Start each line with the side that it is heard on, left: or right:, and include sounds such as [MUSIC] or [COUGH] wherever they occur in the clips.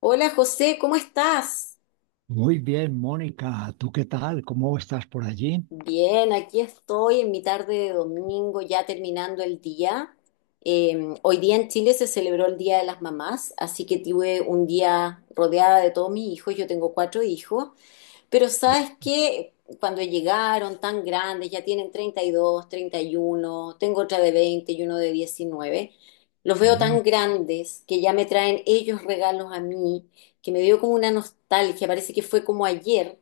left: Hola José, ¿cómo estás?
right: Muy bien, Mónica, ¿tú qué tal? ¿Cómo estás por allí?
left: Bien, aquí estoy en mi tarde de domingo, ya terminando el día. Hoy día en Chile se celebró el Día de las Mamás, así que tuve un día rodeada de todos mis hijos. Yo tengo cuatro hijos, pero sabes que cuando llegaron tan grandes, ya tienen 32, 31. Tengo otra de 20, y uno de 19. Los veo
right: Mm,
left: tan grandes que ya me traen ellos regalos a mí, que me dio como una nostalgia, parece que fue como ayer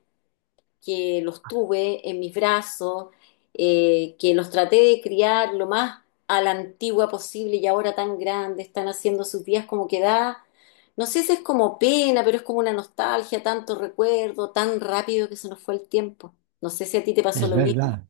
left: que los tuve en mis brazos, que los traté de criar lo más a la antigua posible y ahora tan grandes, están haciendo sus días como que da, no sé si es como pena, pero es como una nostalgia, tanto recuerdo, tan rápido que se nos fue el tiempo. No sé si a ti te pasó
right: es
left: lo mismo.
right: verdad,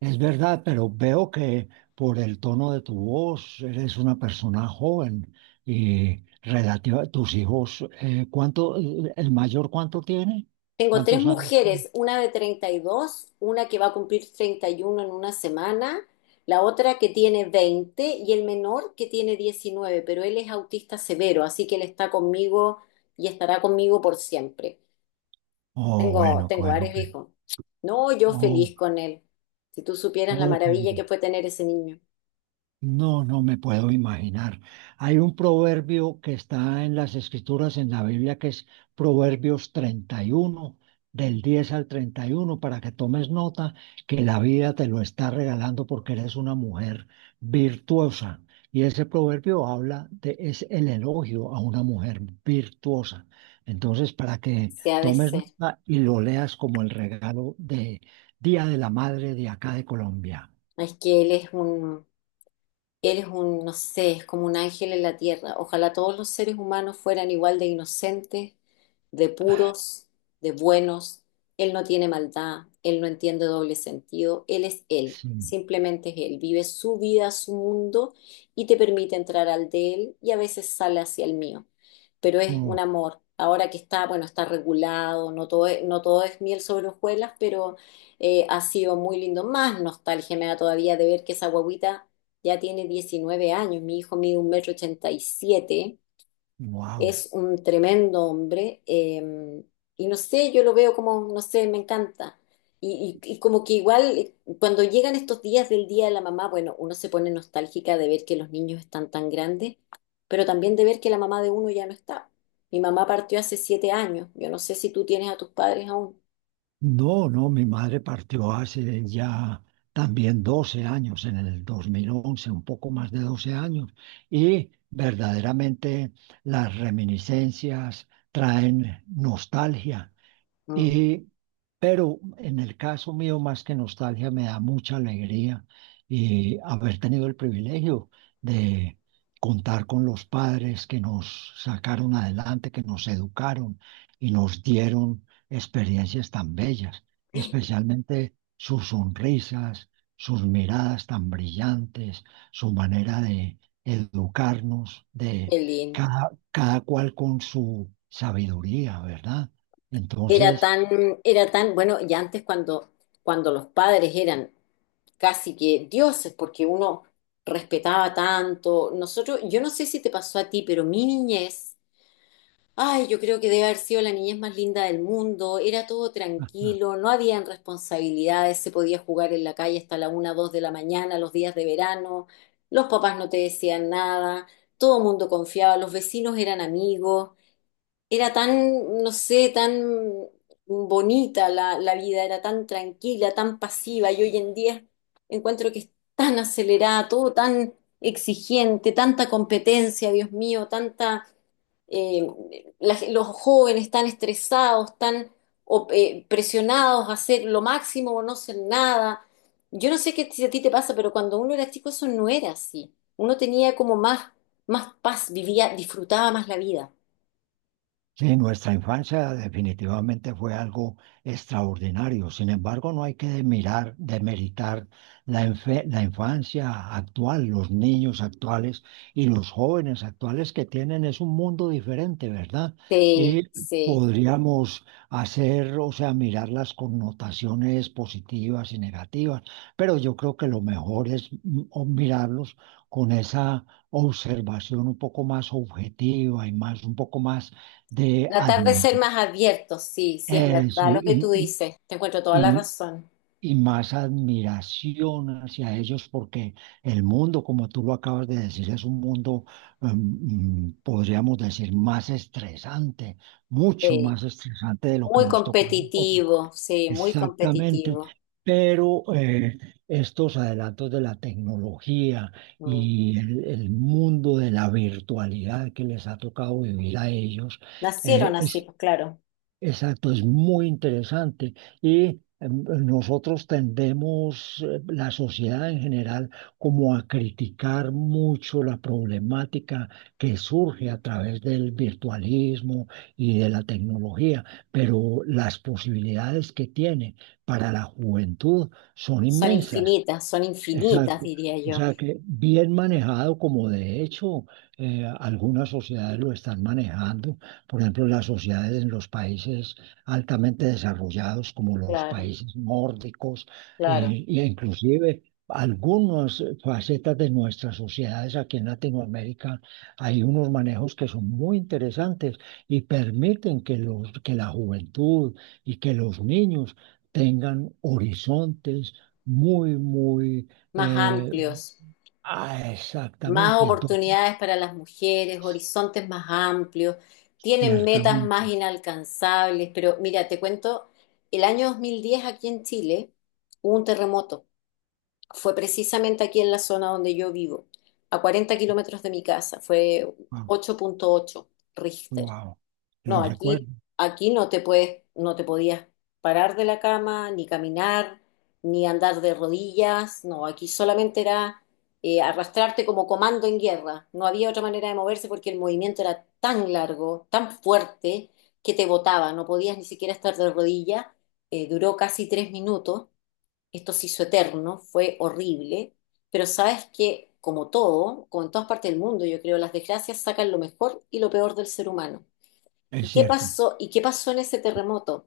right: es verdad, pero veo que por el tono de tu voz eres una persona joven y relativa a tus hijos. ¿El mayor cuánto tiene?
left: Tengo tres
right: ¿Cuántos años tiene?
left: mujeres, una de 32, una que va a cumplir 31 en una semana, la otra que tiene 20 y el menor que tiene 19. Pero él es autista severo, así que él está conmigo y estará conmigo por siempre.
right: Oh,
left: Tengo,
right: bueno,
left: tengo
right: bueno,
left: varios
right: ok.
left: hijos. No, yo
right: Oh,
left: feliz con él. Si tú supieras la
right: ok.
left: maravilla que fue tener ese niño,
right: No, no me puedo imaginar. Hay un proverbio que está en las escrituras en la Biblia que es Proverbios 31 del 10 al 31, para que tomes nota que la vida te lo está regalando porque eres una mujer virtuosa. Y ese proverbio es el elogio a una mujer virtuosa. Entonces, para que
left: se ha de
right: tomes
left: ser.
right: nota y lo leas como el regalo de Día de la Madre de acá de Colombia.
left: Es que él es un, Él es un, no sé, es como un ángel en la tierra. Ojalá todos los seres humanos fueran igual de inocentes, de puros, de buenos. Él no tiene maldad, él no entiende doble sentido, él es él,
right: Sí.
left: simplemente es él. Vive su vida, su mundo y te permite entrar al de él y a veces sale hacia el mío. Pero es un
right: Oh.
left: amor. Ahora que está, bueno, está regulado, no todo es, no todo es miel sobre hojuelas, pero ha sido muy lindo. Más nostalgia me da todavía de ver que esa guaguita ya tiene 19 años, mi hijo mide 1,87 metros,
right: Wow.
left: es un tremendo hombre, y no sé, yo lo veo como, no sé, me encanta. Y como que igual, cuando llegan estos días del Día de la Mamá, bueno, uno se pone nostálgica de ver que los niños están tan grandes, pero también de ver que la mamá de uno ya no está. Mi mamá partió hace 7 años, yo no sé si tú tienes a tus padres aún.
right: No, no, mi madre partió hace ya también 12 años, en el 2011, un poco más de 12 años, y verdaderamente las reminiscencias traen nostalgia.
left: Mm.
right: Y, pero en el caso mío, más que nostalgia, me da mucha alegría haber tenido el privilegio de contar con los padres que nos sacaron adelante, que nos educaron y nos dieron experiencias tan bellas, especialmente sus sonrisas, sus miradas tan brillantes, su manera de educarnos, de
left: Qué lindo.
right: cada cual con su sabiduría, ¿verdad?
left: Era
right: Entonces.
left: tan, era tan, bueno, y antes cuando, cuando los padres eran casi que dioses, porque uno respetaba tanto. Nosotros, yo no sé si te pasó a ti, pero mi niñez, ay, yo creo que debe haber sido la niñez más linda del mundo. Era todo tranquilo, no habían responsabilidades, se podía jugar en la calle hasta la una, dos de la mañana, los días de verano. Los papás no te decían nada, todo el mundo confiaba, los vecinos eran amigos. Era tan, no sé, tan bonita la vida, era tan tranquila, tan pasiva, y hoy en día encuentro que es tan acelerada, todo tan exigente, tanta competencia, Dios mío, tanta, eh, los jóvenes tan estresados, tan presionados a hacer lo máximo o no hacer nada. Yo no sé qué si a ti te pasa, pero cuando uno era chico eso no era así. Uno tenía como más, más paz, vivía, disfrutaba más la vida.
right: Sí, nuestra infancia definitivamente fue algo extraordinario. Sin embargo, no hay que demeritar la infancia actual, los niños actuales y los jóvenes actuales, que tienen es un mundo diferente, ¿verdad? Y
left: Sí, sí.
right: podríamos hacer, o sea, mirar las connotaciones positivas y negativas, pero yo creo que lo mejor es o mirarlos con esa observación un poco más objetiva y más, un poco más de
left: Tratar de ser más abiertos, sí, sí es
right: eso,
left: verdad lo que tú dices. Te encuentro toda la
right: y-
left: razón.
right: y más admiración hacia ellos porque el mundo, como tú lo acabas de decir, es un mundo, em, podríamos decir, más estresante, mucho
left: Sí.
right: más estresante de lo que
left: Muy
right: nos tocó a nosotros.
left: competitivo, sí, muy
right: Exactamente.
left: competitivo.
right: Pero estos adelantos de la tecnología
left: Mm.
right: y el mundo de la virtualidad que les ha tocado vivir a ellos,
left: Nacieron así,
right: es
left: pues claro.
right: Exacto, es muy interesante. Y nosotros tendemos, la sociedad en general, como a criticar mucho la problemática que surge a través del virtualismo y de la tecnología, pero las posibilidades que tiene para la juventud son inmensas.
left: Son infinitas,
right: Exacto.
left: diría
right: O
left: yo.
right: sea que bien manejado, como de hecho algunas sociedades lo están manejando, por ejemplo, las sociedades en los países altamente desarrollados como los
left: Claro,
right: países nórdicos,
left: claro.
right: e inclusive algunas facetas de nuestras sociedades aquí en Latinoamérica, hay unos manejos que son muy interesantes y permiten que que la juventud y que los niños tengan horizontes muy, muy
left: Más
right: eh,
left: amplios,
right: ah,
left: más
right: exactamente, entonces,
left: oportunidades para las mujeres, horizontes más amplios, tienen metas
right: ciertamente.
left: más inalcanzables. Pero mira, te cuento, el año 2010 aquí en Chile hubo un terremoto. Fue precisamente aquí en la zona donde yo vivo, a 40 kilómetros de mi casa, fue 8,8 Richter.
right: Wow,
left: No,
right: lo recuerdo.
left: aquí, aquí no te puedes, no te podías parar de la cama, ni caminar, ni andar de rodillas, no, aquí solamente era arrastrarte como comando en guerra, no había otra manera de moverse porque el movimiento era tan largo, tan fuerte, que te botaba, no podías ni siquiera estar de rodillas. Duró casi 3 minutos, esto se hizo eterno, fue horrible, pero sabes que, como todo, como en todas partes del mundo, yo creo, las desgracias sacan lo mejor y lo peor del ser humano. ¿Y
right: Es
left: qué
right: cierto,
left: pasó? ¿Y qué pasó en ese terremoto?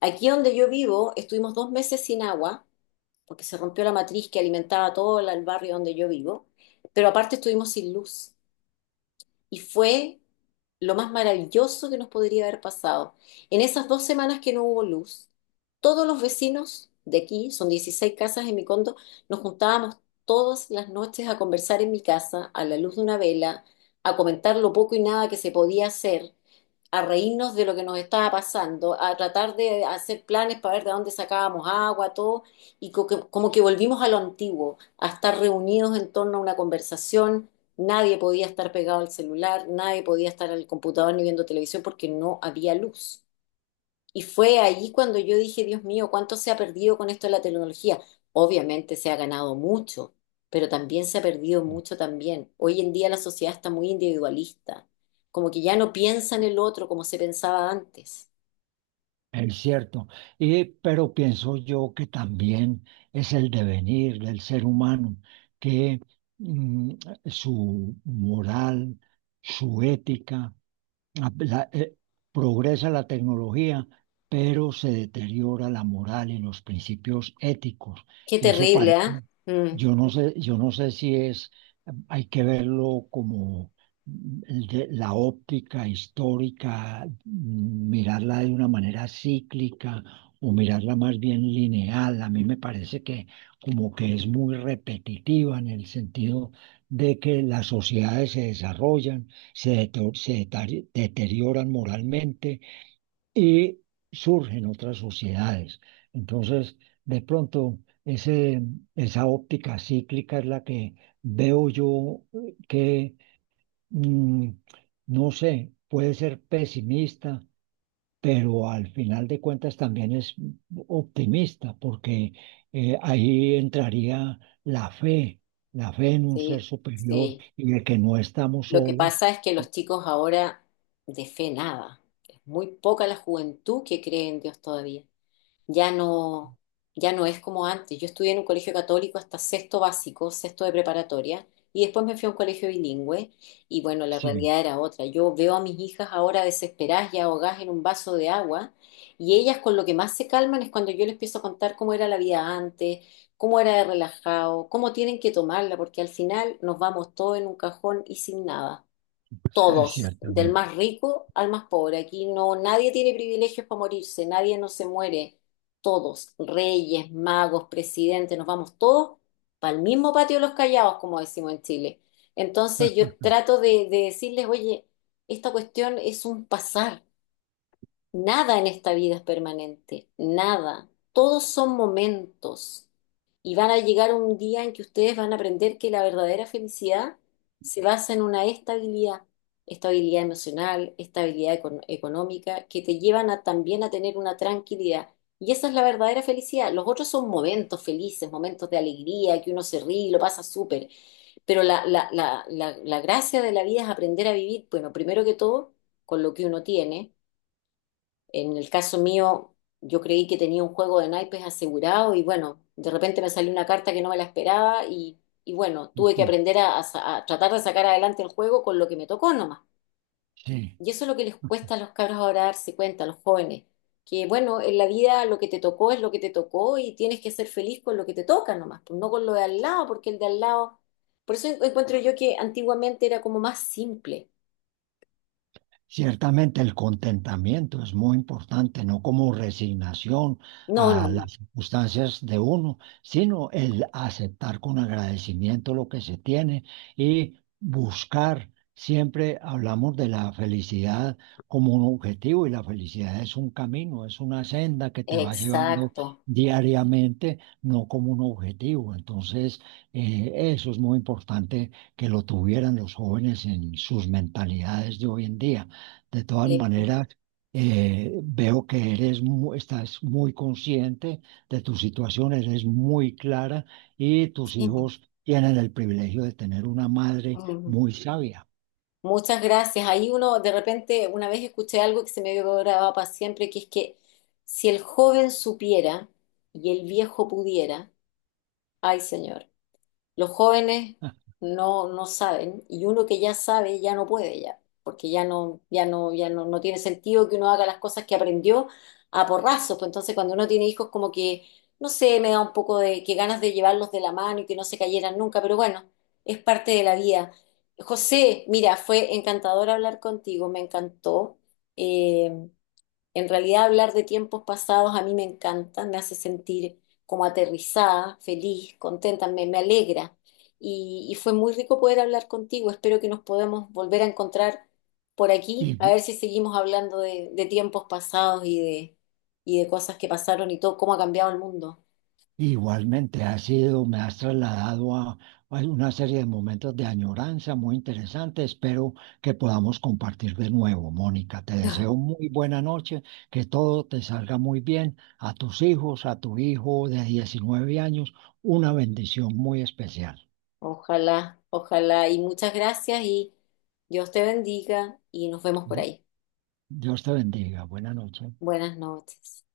left: Aquí donde yo vivo, estuvimos 2 meses sin agua, porque se rompió la matriz que alimentaba todo el barrio donde yo vivo, pero aparte estuvimos sin luz y fue lo más maravilloso que nos podría haber pasado. En esas 2 semanas que no hubo luz, todos los vecinos de aquí, son 16 casas en mi condo, nos juntábamos todas las noches a conversar en mi casa a la luz de una vela, a comentar lo poco y nada que se podía hacer, a reírnos de lo que nos estaba pasando, a tratar de hacer planes para ver de dónde sacábamos agua, todo, y como que volvimos a lo antiguo, a estar reunidos en torno a una conversación. Nadie podía estar pegado al celular, nadie podía estar al computador ni viendo televisión porque no había luz. Y fue ahí cuando yo dije, Dios mío, ¿cuánto se ha perdido con esto de la tecnología? Obviamente se ha ganado mucho, pero también se ha perdido mucho también. Hoy en día la sociedad está muy individualista, como que ya no piensa en el otro como se pensaba antes.
right: es cierto. Pero pienso yo que también es el devenir del ser humano, que mm, su moral, su ética, la- la- eh, progresa la tecnología, pero se deteriora la moral y los principios éticos.
left: Qué
right: Y eso
left: terrible,
right: parece,
left: ¿ah? Mm,
right: yo no sé, si es, hay que verlo como, la óptica histórica, mirarla de una manera cíclica o mirarla más bien lineal. A mí me parece que como que es muy repetitiva, en el sentido de que las sociedades se desarrollan, se deterioran moralmente y surgen otras sociedades. Entonces, de pronto, ese, esa óptica cíclica es la que veo yo, que, mm, no sé, puede ser pesimista, pero al final de cuentas también es optimista, porque ahí entraría la fe, la fe en un ser
left: sí,
right: superior
left: sí.
right: y de que no estamos
left: Lo que
right: solos.
left: pasa es que los chicos ahora de fe nada. Es muy poca la juventud que cree en Dios todavía. Ya no, ya no es como antes. Yo estudié en un colegio católico hasta sexto básico, sexto de preparatoria, y después me fui a un colegio bilingüe, y bueno, la
right: Sí,
left: realidad era otra. Yo veo a mis hijas ahora desesperadas y ahogadas en un vaso de agua, y ellas con lo que más se calman es cuando yo les empiezo a contar cómo era la vida antes, cómo era de relajado, cómo tienen que tomarla, porque al final nos vamos todos en un cajón y sin nada
right: sí,
left: todos, del
right: ciertamente.
left: más rico al más pobre. Aquí no, nadie tiene privilegios para morirse, nadie no se muere. Todos, reyes, magos, presidentes, nos vamos todos para el mismo patio de los callados, como decimos en Chile. Entonces yo trato de decirles, oye, esta cuestión es un pasar. Nada en esta vida es permanente, nada. Todos son momentos y van a llegar un día en que ustedes van a aprender que la verdadera felicidad se basa en una estabilidad, estabilidad emocional, estabilidad económica, que te llevan a, también a tener una tranquilidad. Y esa es la verdadera felicidad. Los otros son momentos felices, momentos de alegría, que uno se ríe y lo pasa súper. Pero la gracia de la vida es aprender a vivir, bueno, primero que todo, con lo que uno tiene en el caso mío, yo creí que tenía un juego de naipes asegurado y bueno, de repente me salió una carta que no me la esperaba y bueno, tuve que
right: [LAUGHS]
left: aprender a, a tratar de sacar adelante el juego con lo que me tocó nomás.
right: Sí.
left: Y eso es lo que les cuesta a los cabros ahora darse cuenta, a los jóvenes, que bueno, en la vida lo que te tocó es lo que te tocó y tienes que ser feliz con lo que te toca nomás, pues no con lo de al lado, porque el de al lado... Por eso encuentro yo que antiguamente era como más simple.
right: Ciertamente el contentamiento es muy importante, no como resignación
left: No, no,
right: a las circunstancias de uno, sino el aceptar con agradecimiento lo que se tiene y buscar. Siempre hablamos de la felicidad como un objetivo, y la felicidad es un camino, es una senda que te va llevando
left: exacto.
right: diariamente, no como un objetivo. Entonces, eso es muy importante que lo tuvieran los jóvenes en sus mentalidades de hoy en día. De todas
left: Eh,
right: maneras, veo que estás muy consciente de tu situación, eres muy clara y tus
left: sí.
right: hijos tienen el privilegio de tener una madre muy sabia.
left: Muchas gracias. Ahí uno, de repente, una vez escuché algo que se me quedó grabado para siempre, que es que si el joven supiera y el viejo pudiera, ay señor, los jóvenes
right: [LAUGHS]
left: no, no saben y uno que ya sabe ya no puede ya, porque ya no, ya no, ya no, no tiene sentido que uno haga las cosas que aprendió a porrazos. Pues entonces cuando uno tiene hijos como que, no sé, me da un poco de que ganas de llevarlos de la mano y que no se cayeran nunca, pero bueno, es parte de la vida. José, mira, fue encantador hablar contigo, me encantó. Eh, en realidad hablar de tiempos pasados a mí me encanta, me hace sentir como aterrizada, feliz, contenta, me alegra. Y fue muy rico poder hablar contigo. Espero que nos podamos volver a encontrar por aquí, a
right: Y
left: ver si seguimos hablando de tiempos pasados y de cosas que pasaron y todo, cómo ha cambiado el mundo.
right: Igualmente, me has trasladado a, una serie de momentos de añoranza muy interesantes. Espero que podamos compartir de nuevo, Mónica. Te deseo muy buena noche, que todo te salga muy bien. A tus hijos, a tu hijo de 19 años, una bendición muy especial.
left: Ojalá, ojalá. Y muchas gracias y Dios te bendiga y nos vemos por
right: Di-
left: ahí.
right: Dios te bendiga. Buena noche.
left: Buenas noches.